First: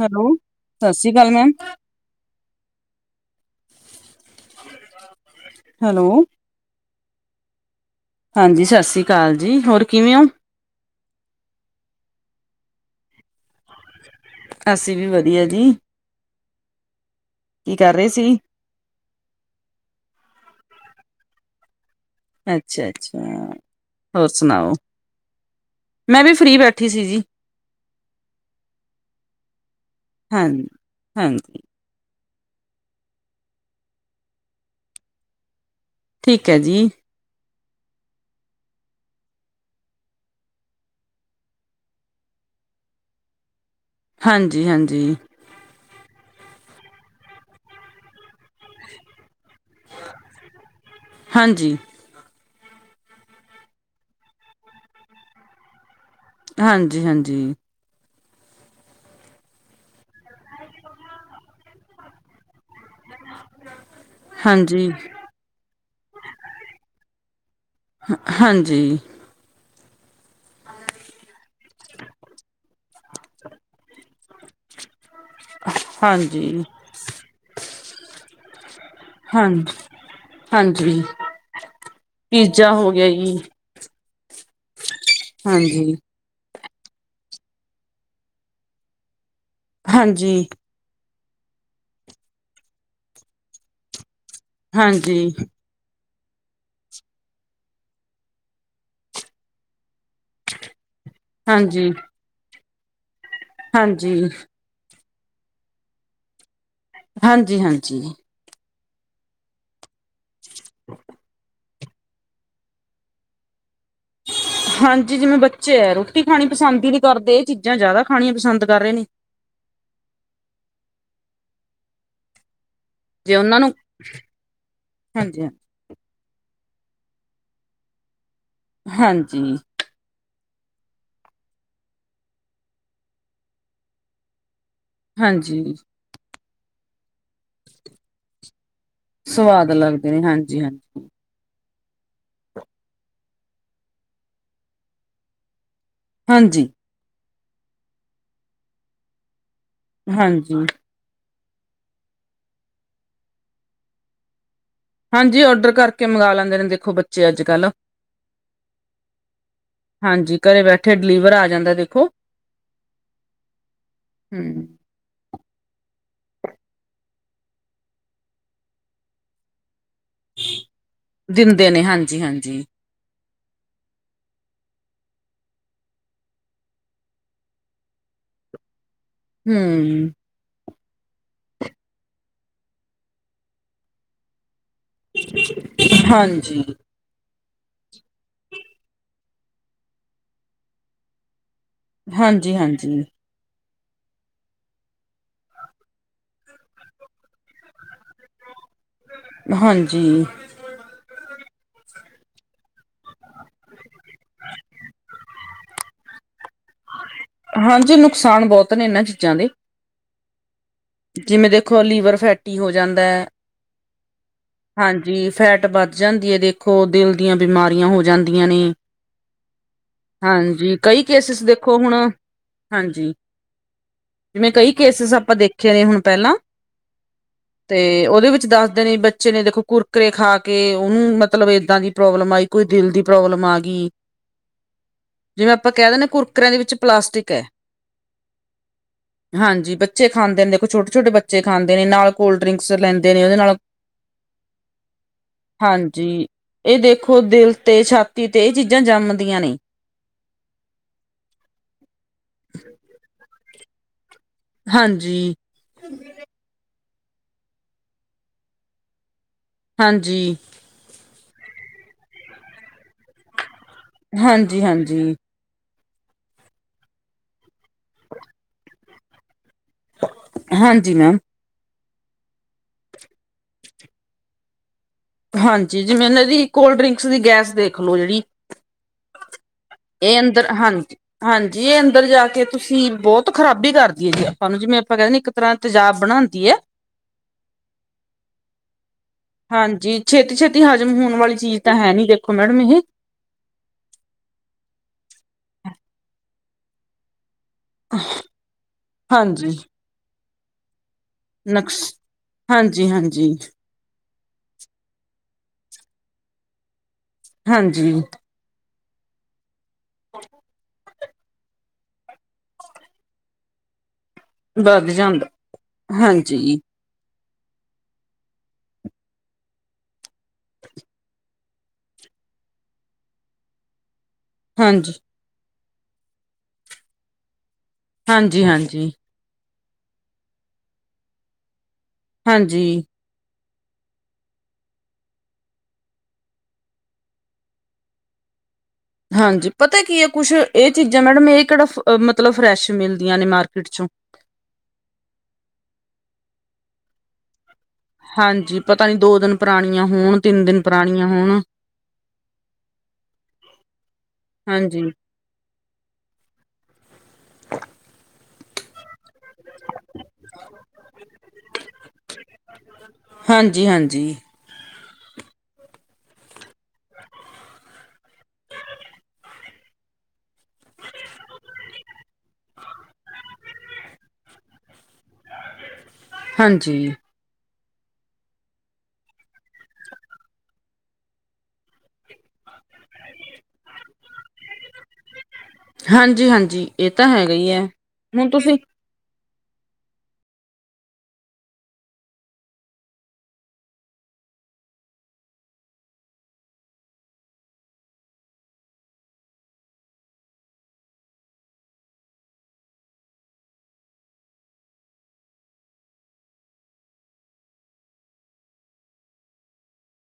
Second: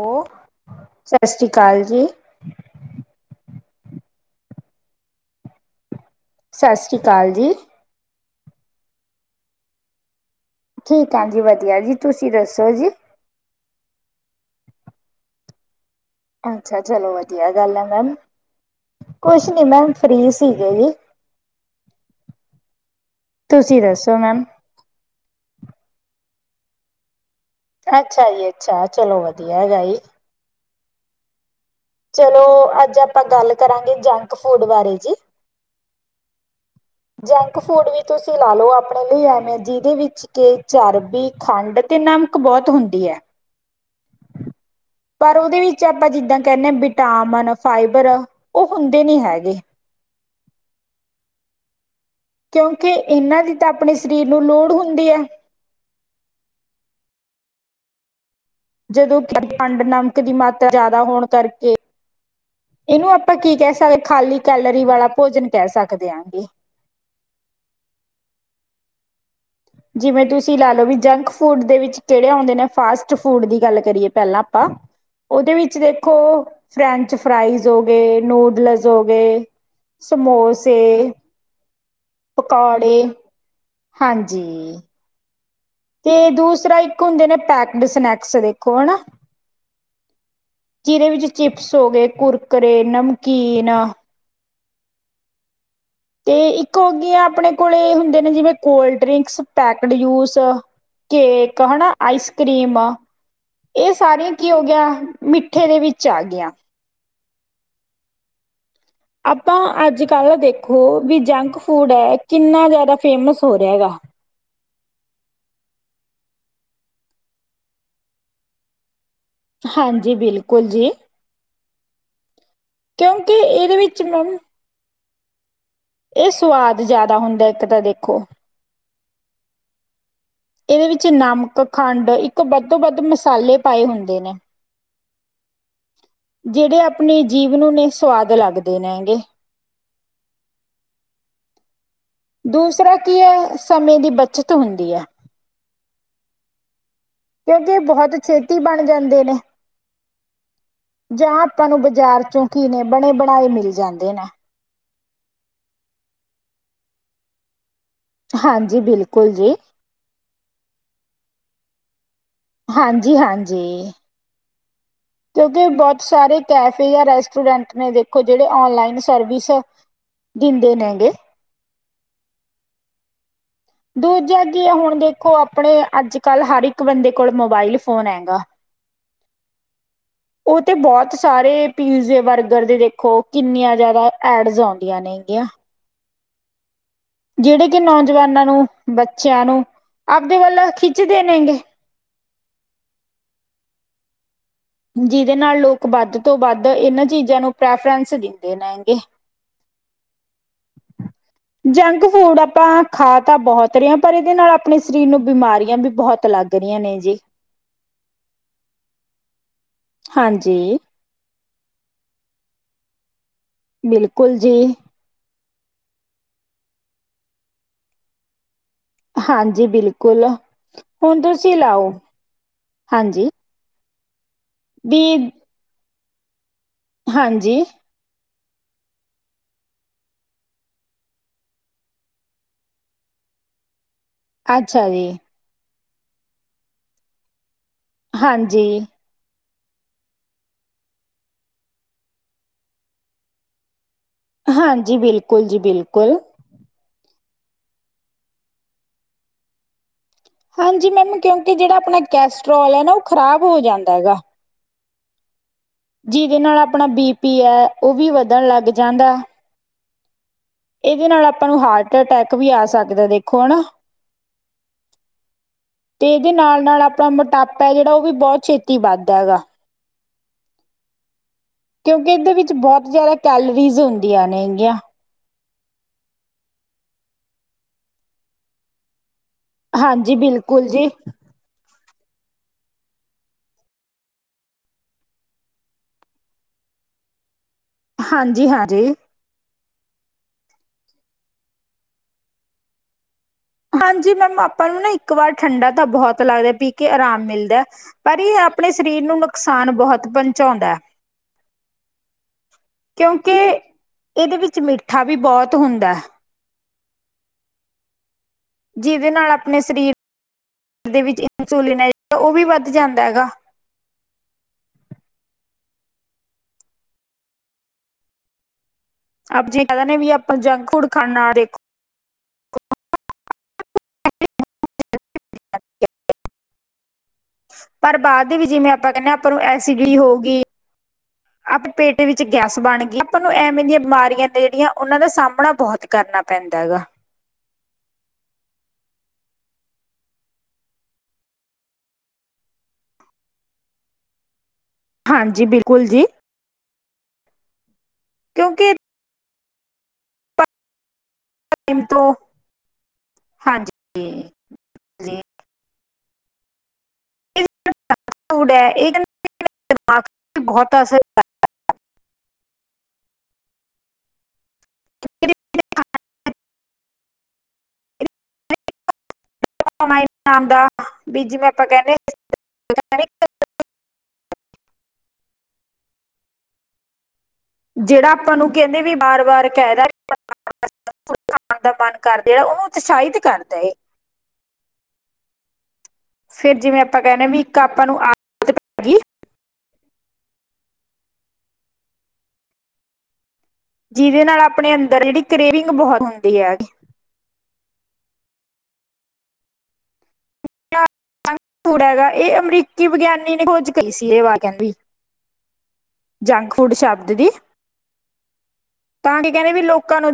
Hello, ਸਸ੍ਰੀ ਸਤਿ ਅਕਾਲ ਸ਼੍ਰੀ ਮੈਮ। ਜੀ, ਹੈਲੋ। ਸਸ੍ਰੀ ਕਾਲ ਜੀ। ਹਾਂਜੀ, ਸਤਿ ਸ਼੍ਰੀ ਅਕਾਲ ਜੀ, ਹੋਰ ਕਿਵੇਂ ਊ? ਠੀਕ ਆ ਜੀ, ਵਧੀਆ ਜੀ, ਤੁਸੀਂ ਦੱਸੋ ਜੀ? ਅਸੀਂ ਵੀ ਵਦੀਆ ਜੀ। ਅੱਛਾ, ਚਲੋ ਵਧੀਆ ਕੀ ਗੱਲ ਆ ਕਰ ਰਹੇ ਮੈਮ, ਸੀ ਕੁਛ ਨੀ ਮੈਮ ਫ੍ਰੀ ਸੀਗੇ ਜੀ। ਅੱਛਾ-ਅੱਛਾ, ਤੁਸੀਂ ਦੱਸੋ ਹੋਰ ਮੈਮ? ਸੁਣਾਓ? ਮੈਂ ਵੀ ਫ੍ਰਰੀ ਬੈਠੀ ਸੀ ਜੀ। ਅੱਛਾ ਜੀ ਅੱਛਾ, ਚਲੋ ਵਧੀਆ ਹੈਗਾ ਈ। ਹੰ-ਹੰ। ਚਲੋਂ, ਅੱਜ ਆਪਾਂ ਗੱਲ ਕਰਾਂਗੇ ਜੰਕ ਫੂਡ ਬਾਰੇ ਜੀ। ਠੀਕ ਐ ਜੀ। ਜੰਕ ਫੂਡ ਵੀ ਤੁਸੀਂ ਲਾ ਲਓ ਆਪਣੇ ਲਈ ਐਵੇਂ, ਜਿਦੇ ਵਿੱਚ ਕੇ ਚਰਬੀ, ਖੰਡ ਤੇ ਨਮਕ ਬਓਤ ਹੁੰਦੀ ਐ। ਹਾਂਜੀ-ਹਾਂਜੀ। ਪਰ ਉਦੇ ਵਿੱਚ ਆਪਾਂ ਜਿੱਦਾਂ ਕੈਂਨੇ ਆ, ਵਿਟਾਮਿਨ, ਫਾਈਬਰ ਓ ਹੁੰਦੇ ਨੀ ਹੈਗੇ। ਹਾਂਜੀ। ਕਿਉਂਕੇ ਇਨਾਂ ਦੀ ਤਾਂ ਆਪਣੇ ਸਰੀਰ ਨੂੰ ਲੋੜ ਹੁੰਦੀ ਐ। ਹਾਂਜੀ-ਹਾਂਜੀ। ਜਦੋਂ ਕੇ ਖੰਡ, ਨਮਕ ਦੀ ਮਾਤਰਾ ਜਾਦਾ ਹੋਣ ਕਰਕੇ ਇਨੂੰ ਆਪਾਂ ਕੀ ਕਹਿ ਸਕਦੇ, ਖਾਲੀ ਕੈਲਰੀ ਹਾਂਜੀ ਵਾਲਾ ਭੋਜਨ ਕਹਿ ਸਕਦੇ ਆ ਗੇ। ਹਾਂਜੀ। ਜਿਵੇਂ ਤੁਸੀਂ ਲਾ ਲੋ ਵੀ ਜੰਕ ਫੂਡ ਦੇ ਵਿੱਚ ਕੇੜੇ ਆਉਂਦੇ ਨੇ ਫਾਸਟ ਫੂਡ ਦੀ ਗੱਲ ਕਰੀਏ ਪਹਿਲਾਂ ਆਪਾਂ, ਉਹਦੇ ਵਿੱਚ ਵੇਖੋ ਹਾਂਜੀ ਫਰੈਂਚ-ਫਰਾਈਜ਼ ਹੋ ਗਏ, ਨੂਡਲਸ ਹੋ ਗਏ, ਹਾਂ ਸਮੋਸੇ। ਹਾਂਜੀ ਪੀਜ਼ਾ ਹੋ ਪਕੌੜੇ ਗਿਆ ਜੀ, ਹਾਂਜੀ ਹਾਂਜੀ। ਤੇ ਦੂਸਰਾ ਇੱਕ ਹੁੰਦੇ ਨੇ ਪੈਕਡ ਸਨੈਕਸ ਦੇਖੋਂ ਹਨਾ। ਹਾਂਜੀ। ਜਿਦੇ ਵਿੱਚ ਚਿਪਸ ਹੋ ਗਏ, ਕੁਰਕਰੇ, ਨਮਕੀਨ। ਹਾਂਜੀ। ਤੇ ਇੱਕ ਹੋ ਗੀ ਆ ਆਪਣੇ ਕੋਲੇ ਹੁੰਦੇ ਨੇ, ਜਿਵੇਂ cold drinks packed juice. Cake ਹਾਨਾ ਹਾਂਜੀ ਆਈਸ ਕਰ੍ਰੀਮ, ਇਹ ਹਾਂਜੀ ਸਾਰੀਆਂ ਕੀ ਹੋ ਗਿ ਗਈਆ, ਮਿੱਠੇ ਦੇ ਵਿੱਚ ਆ ਗਈਆ। ਹਾਂਜੀ-ਹਾਂਜੀ। ਆਪਾਂ ਅੱਜ-ਕੱਲ੍ਹ ਦੇਖੋ, ਵੀ ਜੰਕ-ਫੂਡ ਐ, ਕਿੰਨਾ ਜ਼ਿਆਦਾ ਫੇਮਸ ਹੋ ਰਿਹਾ ਗਾ? ਹਾਂਜੀ, ਜਿਵੇਂ ਬੱਚੇ ਐ ਰੋਟੀ ਖਾਣੀ ਪਸੰਦ ਹੀ ਨੀ ਕਰਦੇ, ਇਹ ਚੀਜ਼ਾਂ ਜ਼ਿਆਦਾ ਖਾਣੀਆਂ ਪਸੰਦ ਕਰ ਰਹੇ ਨੇ। ਹਾਂਜੀ ਬਿਲਕੁਲ ਜੀ। ਕਿਉਂਕਿ ਜੇ ਉਨਾਂ ਨੂੰ, ਇਹਦੇ ਵਿੱਚ ਮੈਮ ਹਾਂਜੀ ਹਾਂ। ਇਹ ਸੁਵਾਦ ਜਾਦਾ ਹੁੰਦਾ ਇੱਕ ਤਾਂ ਦੇਖੋਂ ਹਾਂਜੀ। ਇਦੇ ਵਿੱਚ ਨਮਕ, ਖੰਡ, ਇੱਕ ਵੱਧੋ-ਵੱਧ ਮਸਾਲੇ ਪਾਏ ਹੁੰਦੇ ਨੇ? ਹਾਂਜੀ। ਜੇੜੇ ਆਪਣੀ ਜੀਵ ਨੂੰ ਨੇ ਸਵਾਦ ਲੱਗਦੇ ਨੇ ਗੇ ਸਵਾਦ ਲੱਗਦੇ ਨੇ ਹਾਂਜੀ-ਹਾਂਜੀ। ਦੂਸਰਾ ਕੀ ਹੈ ਸਮੇਂ ਦੀ ਬੱਚਤ ਹੁੰਦੀ ਹੈ। ਹਾਂਜੀ। ਕਿਉਂਕਿ ਐ ਬਹੁਤ ਛੇਤੀ ਬਣ ਜਾਂਦੇ ਨੇ। ਹਾਂਜੀ। ਜਾਂ ਆਪਾਂ ਨੂੰ ਬਾਜ਼ਾਰ ਚੋਂ ਕੀ ਨੇ ਬਣੇ ਬਣਾਏ ਮਿਲ ਜਾਂਦੇ ਨੇ ਹਾਂਜੀ ਔਡਰ ਕਰਕੇ ਮੰਗਵਾ ਲੈਂਦੇ ਨੇ ਦੇਖੋ ਬੱਚੇ ਅੱਜ-ਕੱਲ। ਹਾਂਜੀ ਬਿਲਕੁਲ ਜੀ। ਹਾਂਜੀ ਘਰੇ ਬੈਠੇ ਡਿਲੀਵਰ ਆ ਜਾਂਦਾ ਦੇਖੋ। ਹਾਂਜੀ-ਹਾਂਜੀ। ਹੂੰ! ਕਿਉਂਕਿ ਬਹੁਤ ਸਾਰੇ ਕੈਫੇ ਜਾਂ ਰੈਸਟੋਰੈਂਟ ਨੇ ਦੇਖੋ ਜੇੜੇ ਔਨਲਾਈਨ ਸਰਵਿਸ ਦਿੰਦੇ ਨੇ ਗੇ। ਦਿੰਦੇ ਨੇ ਹਾਂਜੀ-ਹਾਂਜੀ। ਦੂਜਾ ਕੀ ਹੈ ਹੁਣ ਦੇਖੋ ਆਪਣੇ ਅੱਜ-ਕੱਲ ਹਰ ਇੱਕ ਬੰਦੇ ਕੋਲ ਮੋਬਾਇਲ ਫੋਨ ਹੈਗਾ। ਹੂੰ! ਓ ਤੇ ਬਹੁਤ ਸਾਰੇ ਪੀਜ਼ੇ, ਬਰਗਰ ਦੇ ਦੇਖੋ ਕਿੰਨੀਆਂ ਜ਼ਿਆਦਾ ਐਡਸ ਆਉਂਦੀਆਂ ਨੇ ਗਈਆ। ਹਾਂਜੀ। ਜਿਹੜੇ, ਕਿ ਨੌਜਵਾਨਾਂ ਨੂੰ ਬੱਚਿਆਂ ਨੂੰ, ਆਪਦੇ ਵੱਲ ਖਿੱਚਦੇ ਨੇਗੇ ਹਾਂਜੀ -ਹਾਂਜੀ। ਜਿਹਦੇ ਨਾਲ, ਲੋਕ ਵੱਧ ਤੋਂ ਵੱਧ ਇਹਨਾਂ ਚੀਜ਼ਾਂ ਨੂੰ ਪ੍ਰੈਫਰੈਂਸ ਦਿੰਦੇ ਨੇ, ਹਾਂਜੀ। ਜੰਕ ਫੂਡ ਆਪਾਂ ਖਾ ਤਾਂ ਬਹੁਤ ਰਹੇ ਹਾਂ, ਪਰ ਇਹਦੇ ਨਾਲ ਆਪਣੇ ਸਰੀਰ ਨੂੰ ਬਿਮਾਰੀਆਂ ਵੀ ਬਹੁਤ ਲੱਗ ਦੁਨੀਆਂ ਨੇ ਜੀ। ਹਾਂਜੀ, ਨੁਕਸਾਨ ਬਹੁਤ ਨੇ, ਇਹਨਾਂ ਚੀਜ਼ਾਂ ਦੇ। ਹਾਂਜੀ। ਜਿਵੇਂ ਦੇਖੋ ਲੀਵਰ ਫੈਟੀ ਹੋ ਜਾਂਦਾ ਹੈ। ਬਿਲਕੁਲ ਜੀ। ਹਾਂਜੀ ਫੈਟ ਵੱਧ ਜਾਂਦੀ ਹੈ, ਦੇਖੋ ਦਿਲ ਦੀਆਂ ਬਿਮਾਰੀਆਂ ਹੋ ਜਾਂਦੀਆਂ ਨੇ। ਹਾਂਜੀ ਬਿਲਕੁਲ ਹਾਂਜੀ, ਕਈ ਹੁਣ ਕੇਸਿਸ ਤੁਸੀਂ ਦੇਖੋ ਲਾਓ ਹੁਣ ਹਾਂਜੀ ਜਿਵੇਂ, ਕਈ ਵੀ ਕੇਸਿਸ ਆਪਾਂ ਦੇਖੇ ਨੇ, ਹੁਣ ਪਹਿਲਾਂ ਹਾਂਜੀ। ਤੇ, ਉਹਦੇ ਵਿੱਚ, ਦੱਸਦੇ ਨੇ ਬੱਚੇ ਨੇ ਦੇਖੋ ਕੁਰਕਰੇ ਖਾ ਕੇ, ਉਹਨੂੰ ਮਤਲਬ ਏਦਾਂ ਦੀ ਪ੍ਰੋਬਲਮ ਆਈ। ਕੋਈ ਦਿਲ ਦੀ ਪ੍ਰੋਬਲਮ ਆ ਗਈ। ਅੱਛਾ ਜੀ। ਜਿਵੇਂ ਆਪਾਂ ਕਹਿ ਦਿੰਦੇ, ਕੁਰਕਰਿਆਂ ਦੇ ਵਿੱਚ ਪਲਾਸਟਿਕ ਹੈ। ਹਾਂਜੀ। ਹਾਂਜੀ ਬੱਚੇ ਖਾਂਦੇ ਨੇ ਦੇਖੋ ਛੋਟੇ ਛੋਟੇ ਬੱਚੇ ਖਾਂਦੇ ਨੇ, ਨਾਲ ਕੋਲਡ ਡਰਿੰਕਸ ਲੈਂਦੇ ਨੇ ਉਹਦੇ ਨਾਲ ਹਾਂਜੀ, ਬਿਲਕੁਲ ਜੀ, ਬਿਲਕੁਲ। ਹਾਂਜੀ ਇਹ ਦੇਖੋ ਦਿਲ ਤੇ, ਛਾਤੀ ਤੇ, ਇਹ ਚੀਜ਼ਾਂ ਜੰਮਦੀਆਂ ਨੇ। ਹਾਂਜੀ ਮੈਮ, ਕਿਉਂਕਿ ਜਿਹੜਾ ਆਪਣਾ ਕੈਸਟਰ੍ਰੋਲ ਹੈ, ਨਾ ਉਹ ਖਰਾਬ ਹੋ ਜਾਂਦਾ ਹੈਗਾ। ਹਾਂਜੀ। ਜਿਹਦੇ ਨਾਲ, ਆਪਣਾ ਬੀ ਪੀ ਹੈ, ਉਹ ਵੀ ਵੱਧਣ ਲੱਗ ਜਾਂਦਾ। ਹਾਂਜੀ। ਇਹਦੇ ਨਾਲ ਆਪਾਂ ਨੂੰ ਹਾਰਟ ਅਟੈਕ ਵੀ ਆ ਸਕਦਾ ਦੇਖੋ ਹਨਾ। ਹਾਂਜੀ -ਹਾਂਜੀ। ਤੇ ਇਹਦੇ ਨਾਲ -ਨਾਲ ਆਪਣਾ ਮੋਟਾਪਾ ਜਿਹੜਾ ਉਹ ਵੀ ਬਹੁਤ ਛੇਤੀ ਵੱਧਦਾ ਹੈਗਾ। ਹਾਂਜੀ ਮੈਮ। ਕਿਉਂਕਿ, ਇਹਦੇ ਵਿੱਚ, ਬਹੁਤ ਜਿਆਦਾ ਕੈਲਰੀਜ਼ ਹੁੰਦੀਆਂ ਨੇ ਹੈਗੀਆਂ। ਹਾਂਜੀ, ਜਿਵੇਂ ਇਹਦੀ ਕੋਲਡ ਡਰਿੰਕਸ ਦੀ ਗੈਸ ਦੇਖਲੋ ਜਿਹੜੀ ਹਾਂਜੀ ਇਹ ਅੰਦਰ ਬਿਲਕੁਲ ਜੀ ਹਾਂਜੀ! ਹਾਂਜੀ ਇਹ ਅੰਦਰ ਜਾ ਕੇ ਤੁਸੀਂ, ਬਹੁਤ ਖਰਾਬੀ ਕਰਦੀ ਹੈ, ਜੀ ਆਪਾਂ ਨੂੰ ਜਿਵੇਂ ਆਪਾਂ ਕਹਿੰਦੇ ਇੱਕ ਇਸ ਤਰ੍ਹਾਂ ਤਜਾਬ ਬਣਾਉਦੀ ਹੈ। ਹਾਂਜੀ, ਹਾਂਜੀ। ਹਾਂਜੀ, ਛੇਤੀ -ਛੇਤੀ ਹਜ਼ਮ ਹੋਣ ਵਾਲੀ ਚੀਜ਼ ਤਾਂ ਹੈ, ਨੀ ਦੇਖੋ ਮੈਡਮ ਇਹ। ਹਾਂਜੀ ਮੈਮ, ਆਪਾਂ ਨੂੰ ਨਾ ਇੱਕ ਵਾਰ ਠੰਡਾ ਤਾਂ ਬਹੁਤ ਲੱਗਦਾ, ਪੀ ਕੇ ਆਰਾਮ ਮਿਲਦਾ। ਪਰ, ਇਹ ਆਪਣੇ ਸਰੀਰ ਨੂੰ ਹਾਂਜੀ ਨੁਕਸਾਨ ਬਹੁਤ ਪਹੁੰਚਾਉਂਦਾ। ਨਕਸ਼, ਹਾਂਜੀ- ਹਾਂਜੀ। ਕਿਉਂਕਿ ਇਹਦੇ ਵਿੱਚ, ਮਿੱਠਾ ਵੀ ਬਹੁਤ ਹੁੰਦਾ। ਹਾਂਜੀ। ਜਿਦੇ ਨਾਲ ਆਪਣੇ ਸਰੀਰ। [inaudible] ਦੇ ਵਿੱਚ ਇਕ ਚੁਲੇ ਦੇ ਉਹ ਵੀ ਵੱਧ ਜਾਂਦਾ ਐ ਗਾ। ਵੱਧ ਜਾਂਦਾ, ਹਾਂਜੀ। ਆਪ ਜੇ ਕਹਿ ਦਿਨੇ ਆ ਵੀ ਆਪਾਂ ਜੰਕ ਫੂਡ ਖਾਣਾ ਦੇਖੋ। ਹਾਂਜੀ। ਪਰ ਬਾਦ ਦੇ ਹਾਂਜੀ ਵਿੱਚ ਜਿਵੇਂ ਹਾਂਜੀ ਆਪਾਂ ਕਹਿਨੇ ਆ ਆਪਾਂ ਨੂੰ ਐਸਿਡਿਟੀ ਹੋ ਗਈ। ਆਪਣੇ ਪੇਟ ਵਿੱਚ ਗੈਸ ਬਣ ਹਾਂਜੀ ਗਈ, ਆਪਾਂ ਨੂੰ ਐਵੇਂ ਦੀਆਂ ਬਿਮਾਰੀਆਂ ਨੇ ਜਿਹੜੀਆਂ ਉਹਨਾਂ ਦਾ ਸਾਹਮਣਾ ਬਹੁਤ ਕਰਨਾ ਪੈਂਦਾ ਹੈਗਾ। ਹਾਂਜੀ ਪਤਾ ਕੀ ਐ ਕੁਛ ਇਹ ਚੀਜ਼ਾਂ ਮੈਡਮ ਇਹ ਕਿਹੜਾ ਮਤਲਬ ਫਰੈਸ਼ ਮਿਲਦੀਆਂ ਨੇ ਮਾਰਕੀਟ ਚੋਂ। ਹਾਂਜੀ ਬਿਲਕੁਲ ਜੀ। ਹਾਂਜੀ ਕਿਉਂਕਿ ਪਤਾ ਨੀ ਦੋ ਦਿਨ ਪੁਰਾਣੀਆਂ ਹੋਣ। ਤਿੰਨ ਦਿਨ ਪੁਰਾਣੀਆਂ ਹੋਣ, ਟਾਈਮ ਤੋਂ ਹਾਂਜੀ ਹਾਂਜੀ। ਜੀ ਇਹ [unintelligible] ਬਹੁਤ ਅਸਰ ਹਾਂਜੀ, ਹਾਂਜੀ। [inaudible] [unintelligible] ਨਾਮ ਦਾ, ਵੀ ਜਿਵੇ ਆਪਾਂ ਕਹਿੰਦੇ ਆ। ਹਾਂਜੀ ਜਿਹੜਾ ਆਪਾਂ ਨੂੰ ਕਹਿੰਦੇ ਵੀ ਵਾਰ-ਵਾਰ ਕਹਿ ਦਾ ਖਾਣ ਦਾ ਮਨ ਕਰ ਰਿਆ ਉਹਨੂੰ ਉਤਸ਼ਾਹਿਤ ਕਰਦਾ ਐ। ਹਾਂਜੀ, ਫਿਰ ਹਾਂਜੀ ਜਿਵੇਂ ਇਹ ਆਪਾਂ ਤਾਂ ਕਹਿੰਦੇ ਹੈਗਾ ਵੀ ਈ ਇੱਕ ਐ ਆਪਾਂ ਨੂੰ ਹੁਣ ਆਦਤ ਤੁਸੀਂ, ਪੈ ਗਈ ਜਿਹਦੇ ਨਾਲ ਆਪਣੇ ਅੰਦਰ ਜਿਹੜੀ ਕਰੇਵਿੰਗ ਬਹੁਤ ਹੁੰਦੀ ਐ। ਤੂੜਾ ਹੈਗਾ ਇਹ ਅਮਰੀਕੀ ਵਿਗਿਆਨੀ ਨੇ ਖੋਝ ਕਰੀ ਸੀ ਇਹ [unintelligible] ਜੰਕ ਫੂਡ ਸ਼ਬਦ ਦੀ, ਤਾਂ ਕਿ ਕਹਿੰਦੇ ਵੀ ਲੋਕਾਂ ਨੂੰ